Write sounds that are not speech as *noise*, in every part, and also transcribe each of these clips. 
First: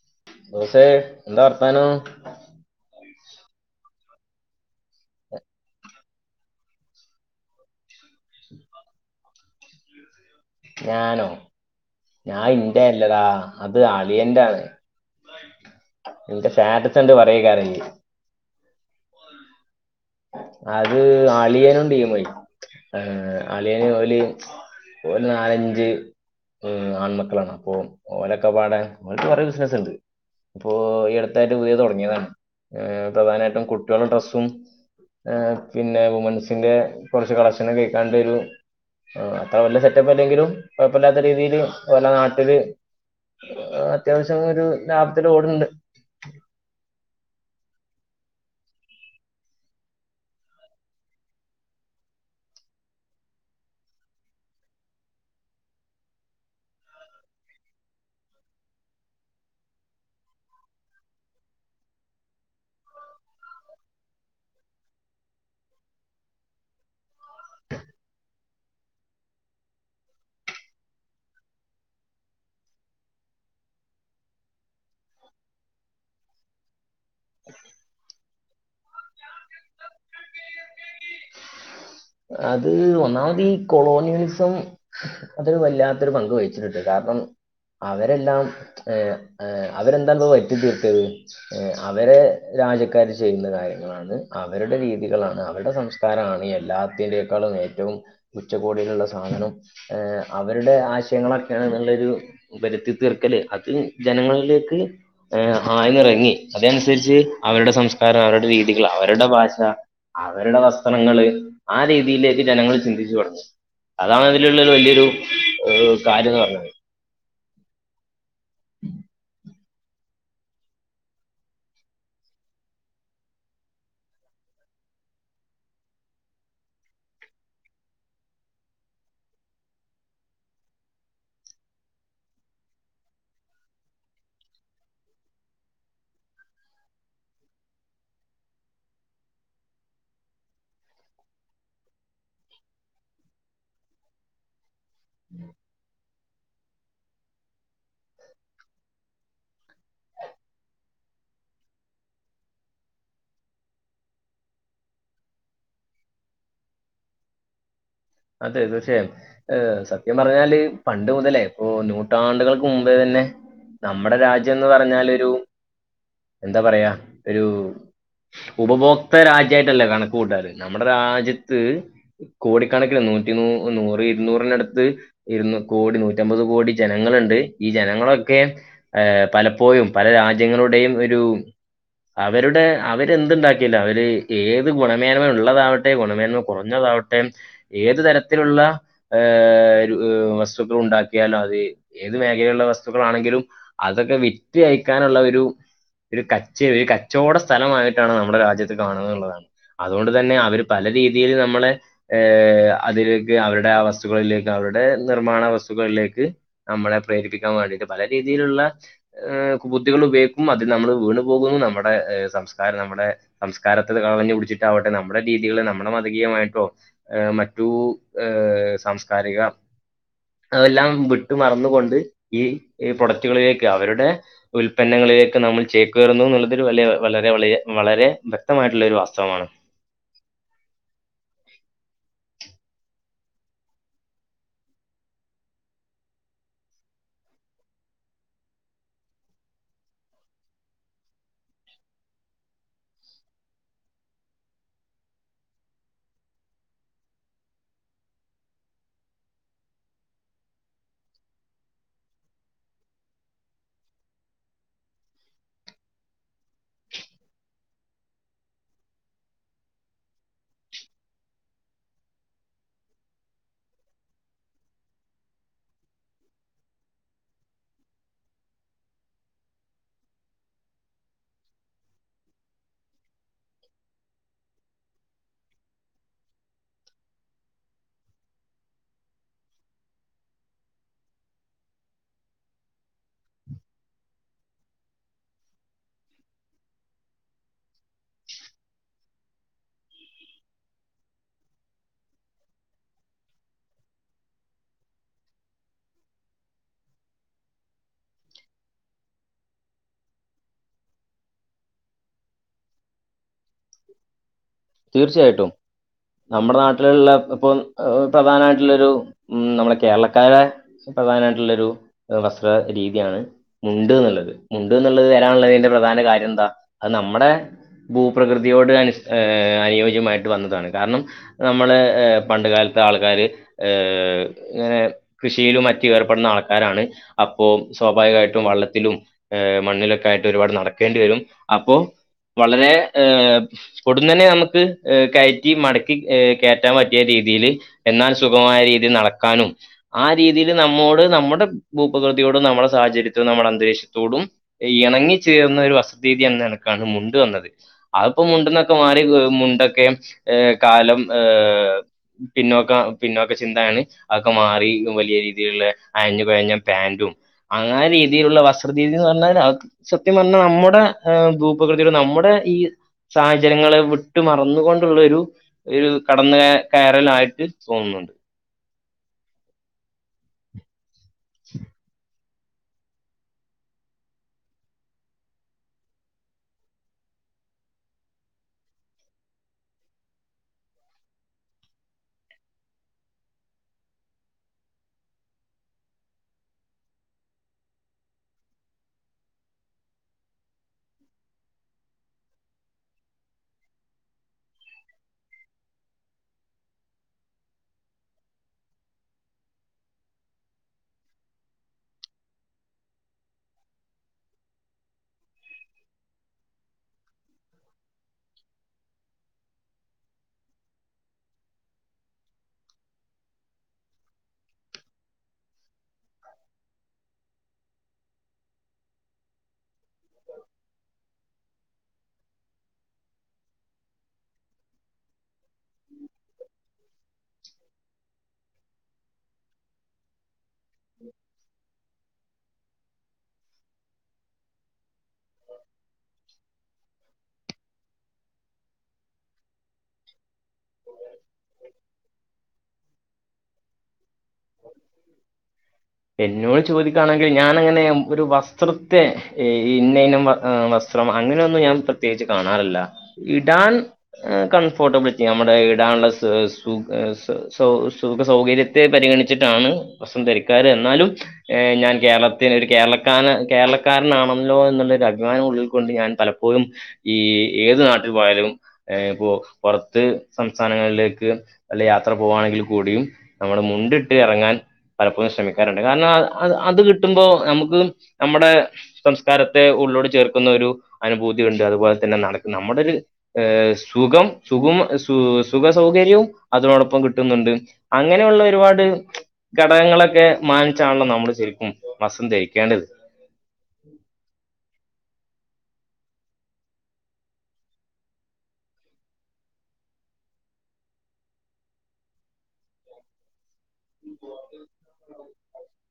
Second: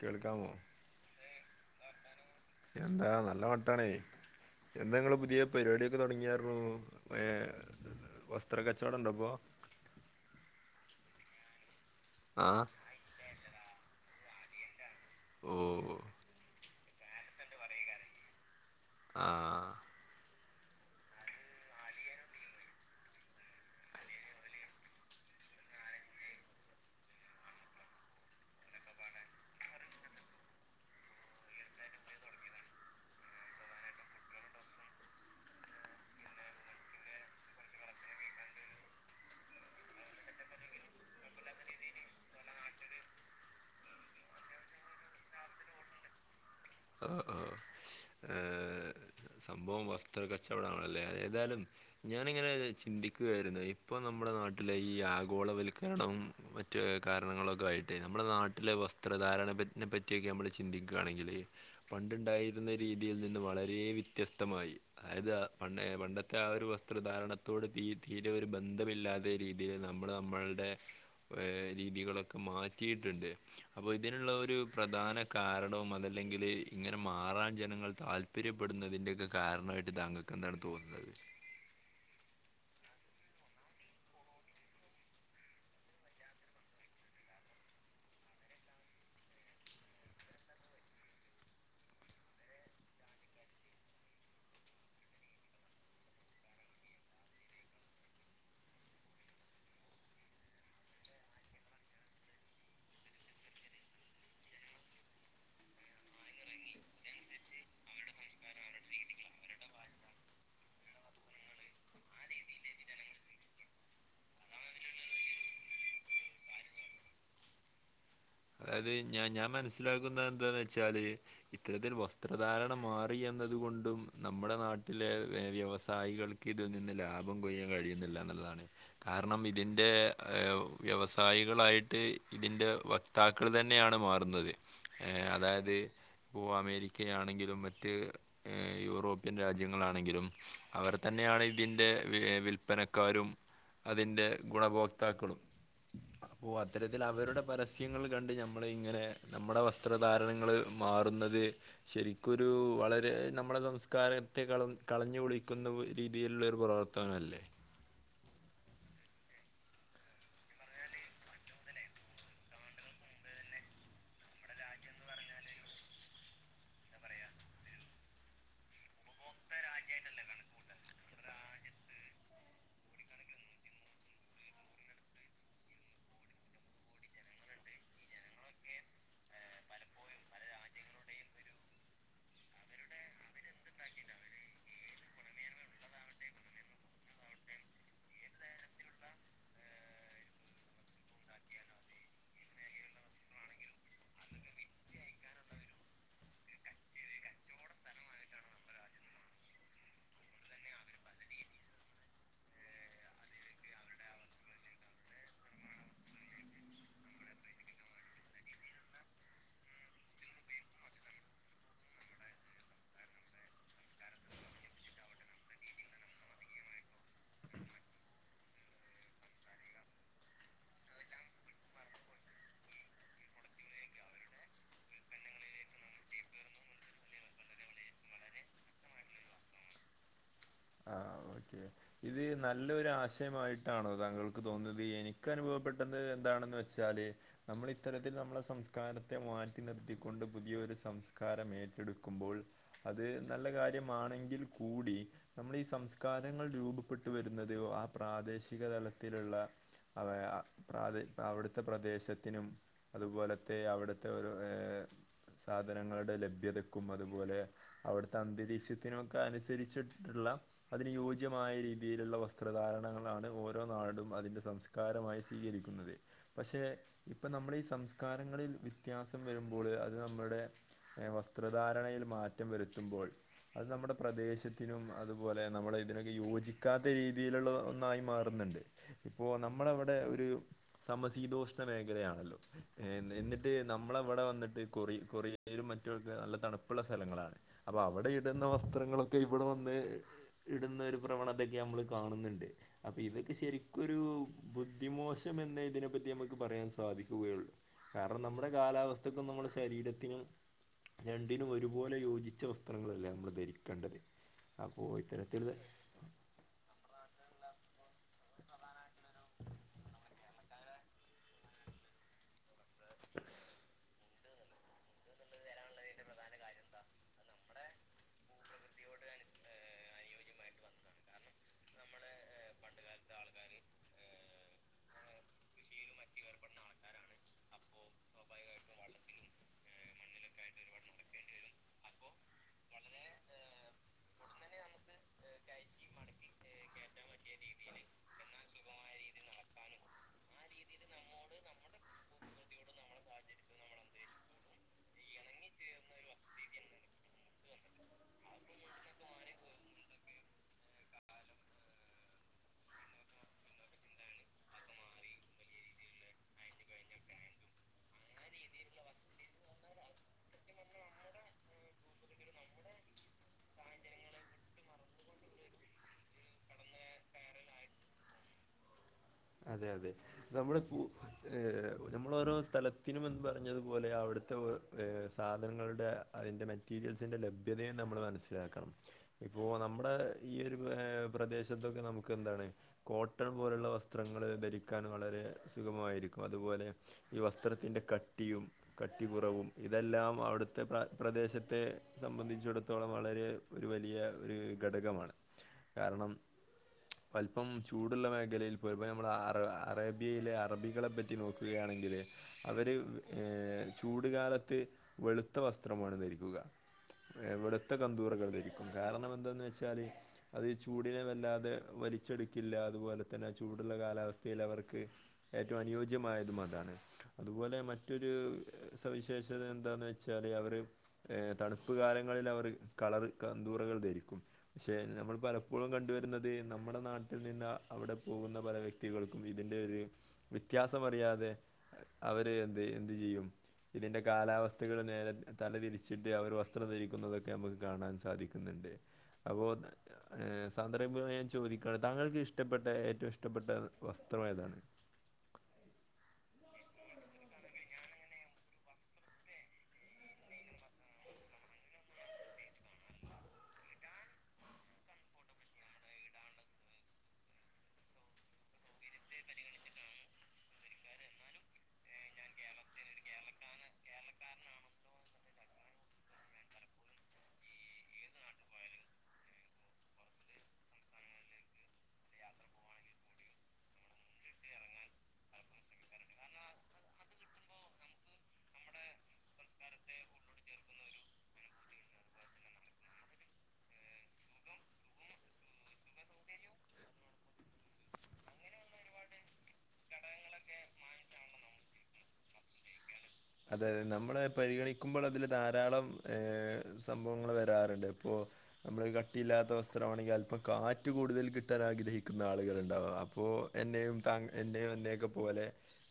കേൾക്കാമോ ബോസെ എന്താ വർത്താനം എന്താ നല്ല മട്ടാണേ എന്താ ങ്ങള് പുതിയ പരിപാടിയൊക്ക തൊടങ്ങിയർഞു ഏ വസ്ത്ര കച്ചോടം ണ്ടപ്പോ ഞാനോ ഞാ ആഹ് ഇന്റെ അല്ലടാ അത് അളിയന്റാണ് ഓ ഇന്റ സ്റ്റാറ്റസ് കണ്ട് പറയ് കാരലെ ആഹ് അത് അളിയനും ടീമും ആയി അളിയ ഒളി ഒര് നാലഞ്ച് ആൺമക്കളാണ് അപ്പൊ ഓരക്കപാടാൻ ഓരക്ക് ഓരോ ബിസിനസ്സ്ണ്ട് പ്പോ ഈ അടുത്തായിട്ട് പുതിയത് തുടങ്ങിയതാണ് പ്രധാനായിട്ടും കുട്ട്യോൾടെ ഡ്രസ്സും ഏഹ് പിന്നെ വുമൺസിന്റെ കൊർച്ച് കളക്ഷനു ഏക്കാണ്ടൊരു ആ അത്ര വല്യ സെറ്റപ്പ് അല്ലെങ്കിലും കൊഴപ്പല്ലാത്ത രീതിയില് വല്ല നാട്ടില് അത്യാവശ്യം ഒരു ലാബത്തില് ഓടണണ്ട് ആഹ് ആഹ് ഏഹ് സംഭവം വസ്ത്ര കച്ചവടാണല്ലേ എതായാലും ഞാനിങ്ങനെ ചിന്തിക്കുകയായിരുന്ന് ഇപ്പൊ നമ്മുടെ നാട്ടിലെ ഈ ആഗോളവൽക്കരണം വ റ്റ് കാരണങ്ങളൊക്കായിട്ട് നമ്മ്ടെ നാട്ടിലെ വസ്ത്രധാരണപ്പ നെപ്പറ്റിയൊക്കെ നമ്മള് ചിന്തിക്കയാണെങ്കില് പണ്ടുണ്ടായിരുന്ന രീതിയിൽ നിന്ന് വളരേ വിത് ത്യസ്തമായി അതായത് അ പണ്ടെ പണ്ടത്തെ ആ ഒരു വസ്ത്രധാരണത്തോട് തീ തീരെ ഒരു ബ ന്തമില്ലാതെ രീതിയിൽ നമ്മള് നമ്മൾടെ രീതികളൊക്കെ മാറ്റിയിട്ട്ണ്ട് അപ്പൊ ഇതിനുള്ള ഒരു പ്രധാന കാരണവും അതല്ലെങ്കില് ഇങ്ങനെ മാറാൻ ജനങ്ങൾ താല്പര്യപ്പെടുന്നതിന്റെയൊക്കെ കാരണായിട്ട് താങ്കക്ക് എന്താണ് തോന്നുന്നത് അത് ഒന്നാമതീ കൊളോണിയൊലിസം അതൊരു വല്ലാത്തൊരു പങ്ക് വഹിച്ചിട്ടുണ്ട് കാരണം. അവരെല്ലാം ഏഹ് എഹ് അവരെന്താന്നോവയിത്തി തീർത്തത്. ഏഹ് അവരെ രാജ്യക്കാര് ചെയ്യുന്ന കാര്യങ്ങളാണ് അവരുടെ രീതികളാണ് അവരുടെ സംശ കാരാണ് എല്ലാത്തിന്റെക്കാളും ഏറ്റവും ഉച്ചകോടികള്ടെ സാധനം ഏ അവരുടെ ആശയങ്ങളൊക്കെയാന്നുള്ളൊരു വരുത്തി തീർക്കല് അത് ജനങ്ങളിലേക്ക് ഏ ആഴ്ന്നിറങ്ങി അതനുസരിച്ച് അവരുടെ സംസ്കാരം അവരുടെ രീതികൾ അവരുടെ ഭാഷ അവരുട വസ്ത്രങ്ങള് ആ രീതിയിലേക്ക് ജനങ്ങള് ചിന്തിച്ചു *unintelligible* അതാണതിലുള്ളൊരു വലിയൊരു കാര്യം എന്ന് പറഞ്ഞത്. അത് ഞാ ഞാമനസ്സിലാക്കുന്ന എന്താന്ന് വച്ചാല് ഇത്തരത്തിൽ വസ്ത്രധാരണം മാറി എന്നത് കൊണ്ടും നമ്മുടെ നാട്ടിലെ വ്യവസായികൾ ഇതിൽ നിന്ന് ലാഭം കൊയ്യാൻ കഴിയുന്നില്ല എന്നുള്ളതാണ്. കാരണം ഇതിന്റെ വ്യവസായികളായിട്ട് ഇതിന്റെ വൈ താക്കൾ തന്നെയാണ് മാറുന്നത് ഏഹ് അതായത്? ഇപ്പോൾ അമേരിക്കയാണെങ്കിലും മറ്റ്. ഏഹ് യൂറോപ്യൻ രാജ്യങ്ങളാണെങ്കിലും അവര് ത്തന്നെയാണ് ഇതിന്റെ വില്പ്പനക്കാരും. അതിന്റെ ഗുണഭോക്താക്കളും അപ്പോ അത്തരത്തിൽ അവരുടെ പരസ്യ ങ്ങൾ കണ്ട് ഞമ്മള് ഇങ്ങനെ നമ്മുടെ വസ്ത്രധാരണങ്ങള് മാറുന്നത്. ശരിക്ക് ഒരു വളരെ നമ്മുടെ സംസ്കാരത്തെ കള കളഞ്ഞു കുളിക്കുന്ന രീതിയിലുള്ള ഒരു പ്രവർത്ത ത്തനല്ലേ? അതെതേ തീർച്ചയായും എ സത്യം പറഞ്ഞാല് പണ്ട് മുതലേ ഇപ്പൊ നൂറ്റാണ്ടുകൾ ക്ക് മുമ്പേ തന്നെ നമ്മുടെ രാജ്യംന്ന് പറഞ്ഞാല് ഒരു എന്താ പറയാ ഒരു ഉപഭോക്ത രാജ്യായിട്ടല്ലേ കണക്ക് കൂട്ടാറ് നമ്മുടെ രാജ്യത്ത് കോടി കണക്കില് നൂറ്റി നൂ നൂറി ഇരുന്നൂറിനടുത്ത്. ഇരുന്ന് കോടി നൂറ്റമ്പത് കോടി ജനങ്ങളുണ്ട് ഈ ജനങ്ങളൊക്കെ? ഏഹ് പലപ്പോഴും പല രാജ്യങ്ങളുടെയും ഒരു അവരുടെ അവരെന്തുണ്ടാക്കിയാലും അവര് ഏത് ഗുണമേന്മ ഉള്ളതാവട്ടെ ഗുണമേന്മ കുറഞ്ഞതാവട്ടെ?. ഏത് തരത്തിലുള്ള ഏ രു വസ്തുക്കൾ ഉണ്ടാക്കിയാലും അത് ഏത് മേഖലയിലുള്ള വസ്തുക്കളാണെങ്കിലും അതൊക്കെ വിറ്റ് അയക്കാനുള്ള ഒരു ഒരു കച്ച് ഒരു കച്ചവട സ്ഥലമായിട്ടാണ് നമ്മുടെ രാജ്യത്ത് കാണുന്നത് ന്നുള്ളതാണ്. അതുകൊണ്ട് തന്നെ അവര് പല രീതിൽ നമ്മളെ ഏഹ് അതിലേക്ക് അവരുടെ ആ വസ്തുക്കളിലേക്ക് അവരുടെ നിർമ്മാണ വസ്തുക്കളിലേക്ക്. നമ്മളെ പ്രേരിപ്പിക്കാൻ വേണ്ടിയിട്ട് പല രീതിയിലുള്ള ഏഹ് ബുദ്ധികൾ ഉപയോഗിക്കും അതിൽ നമ്മൾ വീണു പോകുന്നു നമ്മുടെ സംസ്കാരം നമ്മുടെ സംസ്കാരത്തിനു കളഞ്ഞു കുളിച്ചിട്ടാവട്ടെ നമ്മുടെ രീതികള് നമ്മുടെ മതകീയമായിട്ടോ? ഏഹ് മറ്റു ഏ സാംസ്കാരിക തെല്ലാം വിട്ട് മറന്നുകൊണ്ട് ഈ ഈ പ്രൊഡക്റ്റുകളിലേക്ക് അവരുടെ ഉൽപന്നങ്ങളിലേക്ക് നമ്മൾ ചെക്കേറുന്നു എന്നുള്ളതു വ വളരെ വളിയ വളരെ വ്യക്തമായിട്ടുള്ള ഒരു വാസ്തവമാണ് ആ ഓക്കെ ഇത് നല്ലൊരു ആശയമായിട്ടാണോ താങ്കൾക്ക് തോന്നുന്നത് എനിക്ക് അനുഭവപ്പെട്ടത് എന്താണെന്ന് വെച്ചാ ച്ചാല് നമ്മൾ ഇത്തരത്തിൽ നമ്മുടെ സംസ്കാരത്തെ മാറ്റി നിർത്തിക്കൊണ്ട് പുതിയൊരു സംസ്കാരം ഏറ്റെടുക്കുമ്പോൾ അത് നല്ല കാര്യമാണെങ്കിൽ കൂടി നമ്മളീ സംസ്കാരങ്ങൾ രൂപപ്പെട്ടു വരുന്നതെയോ ആ പ്രാദേശിക തലത്തിലുള്ള അവ ആ പ്രാദേ അവിടുത്തെ പ്രദേശത്തിനും അതുപോലത്തെ അവിടുത്തെ ഒരു ഏ സാധനങ്ങളുടെ ലഭ്യതക്കും അതുപോലെ അവിടുത്തെ അന്തരീക്ഷത്തിനൊക്കെ അനുസരിച്ചിട്ടിട്ടുള്ള അതിനു യോജി അനുയോജ്യമായ രീതിയിലുള്ള വസ്ത്രധാരണങ്ങളാണ് ഓരോ നാടും അതിൻ്റെ സംസ്കാരമായി സ്വീകരിക്കുന്നത് പക്ഷെ ഇപ്പൊ നമ്മൾ ഈ സംസ്കാരങ്ങളിൽ വ്യത്യാസം വരുമ്പോള് അത് നമ്മുടെ ഏ വസ്ത്രധാരണയിൽ മാറ്റം വരുത്തുമ്പോൾ അത് നമ്മുടെ പ്രദേശത്തിനും അതുപോലെ നമ്മളെ. ഇതിനൊക്കെ യോജിക്കാത്ത രീതിയിലുള്ള ഒന്നായി മാറുന്നുണ്ട് ഇപ്പോ നമ്മളവിടെ ഒരു സമ ശീതോഷ്ണ മേഖലയാണല്ലോ എന്നിട്ട് നമ്മളവിടെ വന്നിട്ട് കൊറി കൊറിയയിലും മറ്റുമൊക്കെ നല്ല തണുപ്പുള്ള സ്ഥലങ്ങളാണ് അപ്പൊ അവിടെ ഇടുന്ന വസ്ത്രങ്ങളൊക്കെ ഇവിടെ വന്ന് ഇടുന്നെ ഒരു പ്രവണതയൊക്കെ നമ്മൾ കാണുന്നുണ്ട് അപ്പൊ ഇതൊക്കെ ശരിക്കൊരു ബുദ്ധിമോശം എന്നെ ഇതിനെപ്പറ്റി നമുക്ക് പറയാൻ സാധിക്കുകയുള്ളു കാരണം നമ്മുടെ കാലാവസ്ഥക്കും നമ്മുടെ ശരീരത്തിനും. രണ്ടിനും ഒരുപോലെ യോജിച്ച വസ്ത്രങ്ങളല്ലേ നമ്മൾ ധരിക്ക. തീർച്ചയായിട്ടും. നമ്മുടെ നാട്ടിലുള്ള ഇപ്പൊ പ്രധാനമായിട്ടുള്ളരു ഉ നമ്മളെ കേരളക്കാരെ. പ്രധാനമായിട്ടുള്ളൊരു വസ്ത്ര രീതിയാണ് മുണ്ട് ന്നുള്ളത്. മുണ്ട് ന്നുള്ളത് വരാനുള്ളതിന്റെ പ്രധാന കാര്യം എന്താ അത് നമ്മുടെ ഭൂ പ്രകൃതിയോട് അ അനുയോജ്യമായിട്ട് വന്നതാണ് കാരണം. നമ്മള് പണ്ട്കാലത്തെ ആൾക്കാര് ഏ ഇങ്ങനെ കൃഷിയിലും മറ്റ ഏർപ്പെടുന്ന ആൾക്കാരാണ്. അപ്പോ സ്വാഭാവികമായിട്ടും വള്ളത്തിലും ഏ് മണ്ണിലൊക്കെ ആയിട്ട് ഒരുപാട് നടക്കേണ്ടി വരും അപ്പോ. വളരെ ഏ കൊടുന്നന്നെ നമുക്ക് കയറ്റി മടക്കി കയറ്റാൻ പറ്റിയ രീതിയിയില്. എന്നാൽ സുഖമായ രീതിയിൽ നടക്കാനും. ആ രീതിയിൽ നമ്മോട് നമ്മുടെ ഭൂപ്രകൃതിയോടും നമ്മുടെ സാഹചര്യത്തോട നമ്മുടെ അന്തരീക്ഷത്തോടും. ഇണങ്ങി ചേർന്ന ഒരു വസ ത്ര രീതി എന്ന നിലക്കാണ് മുണ്ടുവന്നത്. അതിപ്പോ മുണ്ട്ന്നൊക്കെ മാറി മുണ്ടൊക്കെ ഏ കാലം ഏ പിന്നോക്ക പിന്നോക്ക ചിന്തയാണ്. അതൊക്കെ മാറി ഇപ്പൊ വലിയ രീതിയിലുള്ള അയഞ്ഞു കൊയഞ്ഞ പാൻറും. അങ്ങനെ രീതിയിലുള്ള വസ്ത്രധീതി എന്ന് പറഞ്ഞാൽ അത്. സത്യം പറഞ്ഞാൽ നമ്മുടെ ഭൂപകൃതിയുടെ നമ്മുടെ ഈ സാഹചര്യങ്ങളെ വിട്ടു മറന്നുകൊണ്ടുള്ള ഒരു. ഒരു കടന്ന് കയറല് ആയിട്ട് തോന്നുന്നുണ്ട്. അതെ അതെ നമ്മൾ നമ്മളോരോ സ്ഥലത്ത്. ത്തിനുംമുന്ന് പറഞ്ഞതുപോലെ അവിടുത്തെ സാധനങ്ങളുടെ അതിൻ്റെ മെറ്റീരിയൽസിൻ്റെ ലഭ്യതയും നമ്മൾ മനസ്സില ഇലാക്കണം. ഇപ്പോൾ നമ്മുടെ ഈ ഒരു പ്രദേശത്തൊക്കെ നമുക്ക് എന്താണ് കോട്ടൺ പോലുള്ള വസ് വസ്ത്രങ്ങൾ ധരിക്കാൻ വളരെ സുഗമമായിരിക്കും അതുപോലെ ഈ വസ്ത്രത്തിൻ്റെ കട്ടിയും. കട്ടി കുറവും ഇതെല്ലാം അവിടുത്തെ പ്ര പ്രദേശത്തെ സംബന്ധിച്ചിടത്തോളം വളരെ. ഒരു വലിയ ഒരു ഘടകമാണ് കാരണം. അല്പം ചൂടുള്ള മേഖലയിൽ. പോരുമ്പ ഞമ്മള് അറ അറേബ്യയിലെ അറബികളെപ്പറ്റി നോക്കുകയാണെങ്കില് അവര്. ഏഹ് ചൂടുകാലത്ത് വെളുത്ത വസ്ത്രമാണ് ധരിക്കുക. എവിടത്തെ കന്തൂറകൾ ധരിക്കും കാരണമെന്തെന്ന് വെച്ചാല്. അത് ചൂടിനെ വല്ലാതെ വലിച്ചെടുക്കില്ല അതുപോലെ തന്നെ ചൂടുള്ള കാലാവസ്ഥയിൽ അവർക്ക്. ഏറ്റവും അനുയോജ്യമായതും അതാണ്. അതുപോലെ മറ്റൊരു സവിശേഷത എന്താന്ന് വെച്ചാല് അവര്. ഏ തണുപ്പ് കാലങ്ങളിൽ അവർ കളർ കന്തൂറകൾ ധരിക്കും. ചെ നമ്മൾ പലപ്പോഴും കണ്ടുവരുന്നത് നമ്മുടെ നാട്ടിൽ നിന്ന് അവിടെ- പോകുന്ന പല വ്യക്തികൾക്കും ഇതിന്റെ ഒരു വ്യത്യാസം അറിയാതെ. അവര് എന്തെയ് എന്ത് ചെയ്യും. ഇതിൻ്റെ കാലാവസ്ഥകൾ നേരെ തലതിരിച്ചിട്ട് അവർ വസ്ത്രം ധരിക്കുന്നതൊക്കെ നമുക്ക് കാണാൻ സാധിക്കുന്നുണ്ട്. അപ്പോ ഏ സാന്ദർഭിഗമായി ഞാൻ ചോദിക്കാണ് താങ്കൾക്ക് ഇഷ്ടപ്പെട്ട റ്റവും ഇഷ്ടപ്പെട്ട വസ്ത്രമേതാണ്? എന്നോട് ചോദിക്കാണെങ്കിൽ ഞാൻ അങ്ങനെ ഒരു വസ്ത്രത്തെ ഇന്ന ഇനം അ വസ് ത്രം അങ്ങനെയൊന്നും ഞാൻ പ്രത്യേകിച്ച് കാണാറില്ല ഇടാൻ. കംഫോർട്ടബിളിറ്റി നമ്മുടെ ഇടാനുള്ള സു സു സ സു സുഖ സൗകര്യത്തെ പരിഗണി- ച്ചിട്ടാണ് വസ്ം ധരിക്കാറ് എന്നാലും. ഏ ഞാൻ കേരളത്തിൽ ഒരു കേരളക്കാര കേരളക്കാരനാണല്ലോ എന്നുള്ളൊരു അഭിമാനം ഉള്ളിൽ കൊണ്ട് ഞാൻ. പലപ്പോഴും ഈ ഏത് നാട്ട് പോയാലും. ഏ പ്പോ പൊറത്ത് സംസ്ഥാനങ്ങളിലേക്ക്. അല്ല യാത്ര പോവാണെങ്കിൽ കൂടിയും നമ്മുടെ മുണ്ടിട്ട് എറങ്ങാൻ. പലപ്പോഴും ശ്രമിക്കാറുണ്ട് കാരണം അ അ അത് കിട്ടുമ്പോ നമുക്ക് നമ്മടെ. സംസ്കാരത്തെ ഉള്ളോട് ചേർക്കുന്ന ഒരു അനുഭൂതി ഉണ്ട് അതുപോലെ തന്നെ നട നമ്മുടെര്. ഏഹ് സുഖം സുഖും സു സുഖ സൗകര്യവും അതോടൊപ്പം കിട്ടുന്നുണ്ട്. അങ്ങനെയുള്ള ഒരുപാട്. ഘടകങ്ങളൊക്കെ മാനിച്ചാണല്ലോ നമ്മൾ ശരിക്കും വസ്ത്രം ധരിക്കേണ്ടത്. അതെ അതെ നമ്മളെ പരിഗണിക്കുമ്പൾ അതില് ധാരാളം ഏ സംഭവങ്ങൾ വരാറുണ്ട് പ്പോ. നമ്മള് കട്ടില്ലാത്ത വസ്ത്രമാണെങ്കി അല്പ്പം കാറ്റ് കൂടുതൽ കിട്ടാൻ ആഗ്രഹിക്കുന്ന ആളുകൾണ്ടാവ അപ്പോ. എന്നെയും താ എന്നെയും എന്നെയൊക്കെ പോലെ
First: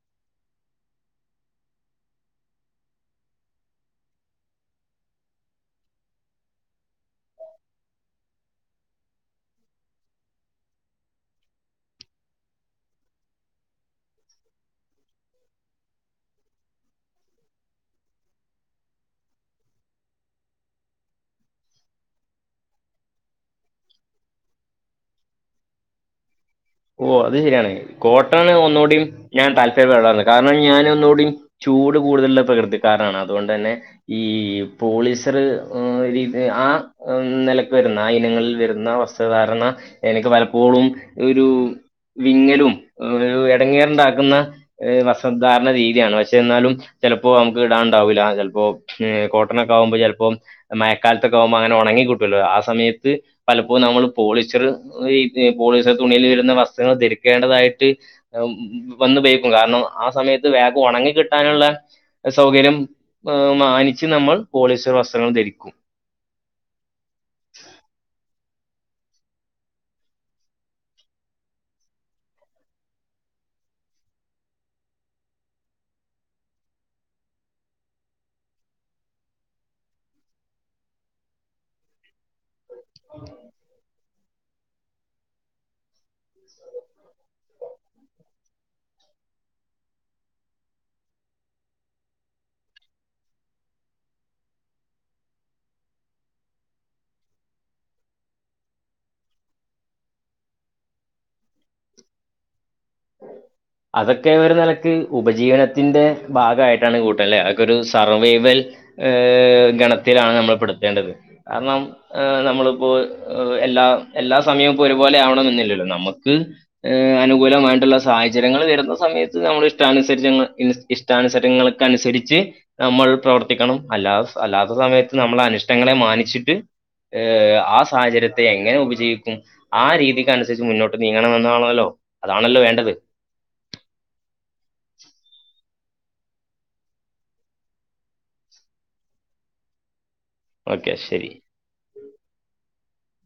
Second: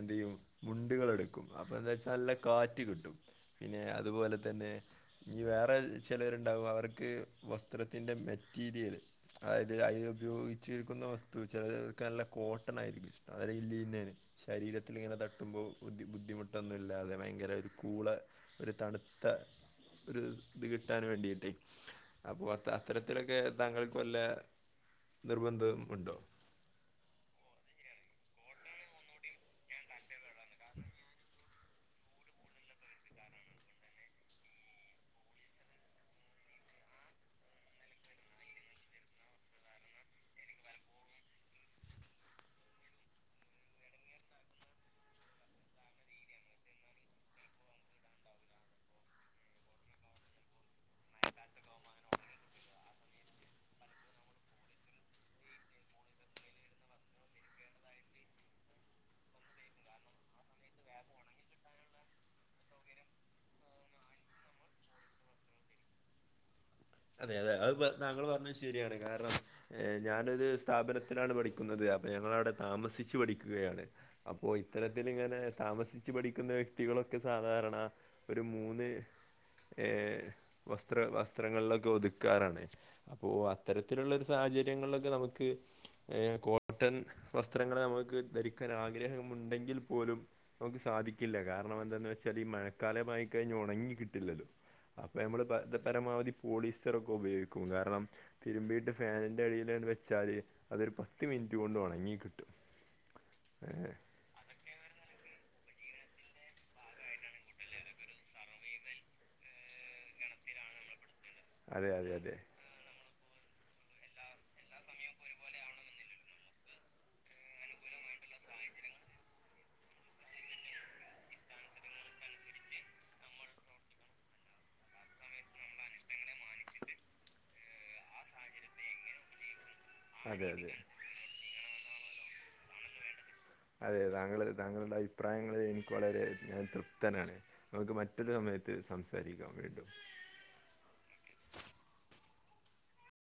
എന്തെയും മുണ്ടുകളെടുക്കും അപ്പോ ന്താച്ചാ. നല്ല കാറ്റ് കിട്ടും പിന്നെ അതുപോലെ തന്നെ. ഇനി വേറെ ചിലരുണ്ടകും അവർക്ക് വസ്ത്രത്തിൻ്റെ മെറ്റീരിയല്. ആയത് അയ്ൽ ഉപയോഗിച്ചിരിക്കുന്ന വസ്തു ചലോക് നല്ല കോട്ടൺ ആയിരിക്കും ഇഷ്- അരെ ഇല്ല ഇന്നേന് ശരീരത്തില് ങ്ങനെ തട്ടുമ്പോ ബുദ്ധി ബുദ്ധിമുട്ടന്ന്. ല്ലാതെ ഭയങ്കര ഒരു കൂള ഒരു തണുത്ത. ഒരു ത് കിട്ടൻ വേണ്ടിയിട്ടേ. അപ്പോ അത് അത്തരത്തിലൊക്കെ താങ്കൾക്ക് വല്ല നിർബന്ധം മുണ്ടോ? ഓ അത് ശരിയാണ് കോട്ടൺ ഒന്നൂടിം ഞാൻ താല്പര്യ *unintelligible* കാരണം ഞാൻ ഒന്നൂടിം. ചൂട് കൂടുതലുള്ള പ്രകൃതിക്കാരാണ് അതുകൊണ്ടെന്നെ. ഈ പോളിസർ ഉം ഇത് ആ. ഉം നെലക്ക് വരുന്ന ആ ഇനങ്ങളിൽ വരുന്ന വസ്ത്രധാരണ എനിക്ക് പലപ്പോളും ഒരു. വിങ്ങലും എടങ്ങേറുണ്ടാക്കുന്ന. ഏഹ വസധാരണ രീത്യാണ് പക്ഷേ ന്നാലും. ചെലപ്പോ അംക്ക് ഇടാണ്ടാവുല പെൽപ്പോ ഉം കോട്ടണൊക്കാവുമ്പോ ചെൽപ്പോ. മയക്കാലത്തൊക്കെ ആവുമ്പങ്ങനെ ഒണങ്ങി കിട്ടൊല്ലോ ആ സമയത്ത്. പലപ്പോ നമ്മള് പോളിസ്റ്റർ ഈ തെ പോളിസ്റ്റർ തുണിയിൽ വരുന്ന വസ്ത്രങ്ങൾ ധരിക്കേണ്ടതായിട്ട്. അം വന്ന്പെയ്ക്കും കാരണം ആ സമയത്ത് വേഗം ഒണങ്ങി കിട്ടാനുള്ള. അ സൗകര്യം അ മാനിച്ച് നമ്മൾ പോളിസ്റ്റർ വസ്ത്രങ്ങൾ ധരിക്കും. അതെ അതെ അത് പ താങ്കൾ പർഞ്ഞ ശരിയാണ് കാരണം. ഏഹ് ഞാനൊരു സ്ഥാപനത്തിലാണ് പഠിക്കുന്നത് അപ്പ ഞങ്ങളവിടെ താമസിച്ചു പഠിക്കുകയാണ്. അപ്പോ ഇത്തരത്തിൽ ഇങ്ങനെ താമസിച്ചു പഠിക്കുന്ന വ്യക്തികളൊക്കെ സാധാരണ ഒരു മൂന്ന് ഏഹ് വസ്ത്ര വസ്ത്രങ്ങളൊക്കെ ഒതുക്കാറാണ് അപ്പോ അത്തരത്തിലുള്ള സാഹചര്യങ്ങളിലൊക്കെ നമുക്ക് ഏഹ് കോട്ടൺ വസ്ത്രങ്ങളെ നമുക്ക് ധരിക്കാൻ ആഗ്രഹമ ഉണ്ടെങ്കിൽ പോലും നമുക്ക് സാധിക്കില്ല കാരണം എന്താന്ന് വെച്ചാൽ ഈ മഴക്കാലമായി കഴിഞ്ഞ് ഉണങ്ങി കിട്ടില്ലല്ലോ അപ്പൊ നമ്മള് പരമാവധി പോളിസ്റ്റർ ഒക്കെ ഉപയോഗിക്കും കാരണം തിരുമ്പിയിട്ട് ഫാനിൻന്റെ അടിൽ വെച്ചാല് അതൊരു പത്ത് മിനിറ്റ് കൊണ്ട് ഉണങ്ങി കിട്ടും *inaudible* അതൊക്കെ ഒരു നിലക്ക് ഉപജീവനത്തിന്റെ ഭാഗമായിട്ടാണ് കൂട്ടൻല്ലേ അതൊക്ക ഒരു സർവൈവൽ ഗണത്തിലാണ് നമ്മൾ പെടുത്തേണ്ടത് കാരണം അതെ അതെ അതെ നമ്മളിപ്പോ എല്ലാ എല്ലാ സമയവും ഇപ്പൊ ഒരുപോലെ ആവണം എന്നില്ലല്ലോ നമുക്ക് ഹ് അനുകൂലമായിട്ടുള്ള സാഹചര്യങ്ങൾ വരുന്ന സമയത്ത് നമ്മൾഷ്ട ഇഷ്ടാനുസ ഇഷ്ടാനുസരങ്ങൾക്ക അനുസരിച്ച് നമ്മൾ പ്രവർത്തിക്കണം അല്ലാ അല്ലാത്ത സമയത്ത് നമ്മൾ അനിഷ്ടങ്ങളെ മാനിച്ചിട്ട് ആ സാഹചര്യത്തെ എങ്ങനെ ഉപജീവിക്കും ആ രീതിക്ക അതെ അനുസരിച്ച് അതെ മുന്നോട്ട് നീങ്ങണ വന്നാണല്ലോ അതാണല്ലോ വേണ്ടത് അതെ താങ്കൾ താങ്കളുടെ അഭിപ്രായങ്ങൾ എനിക്ക് വളരെ ഞാൻ തൃപ്തനാണ് നമുക്ക് മറ്റൊരു സമയത്ത് സംസാരിക്കാം വീണ്ടും ഓക്കെ ശരി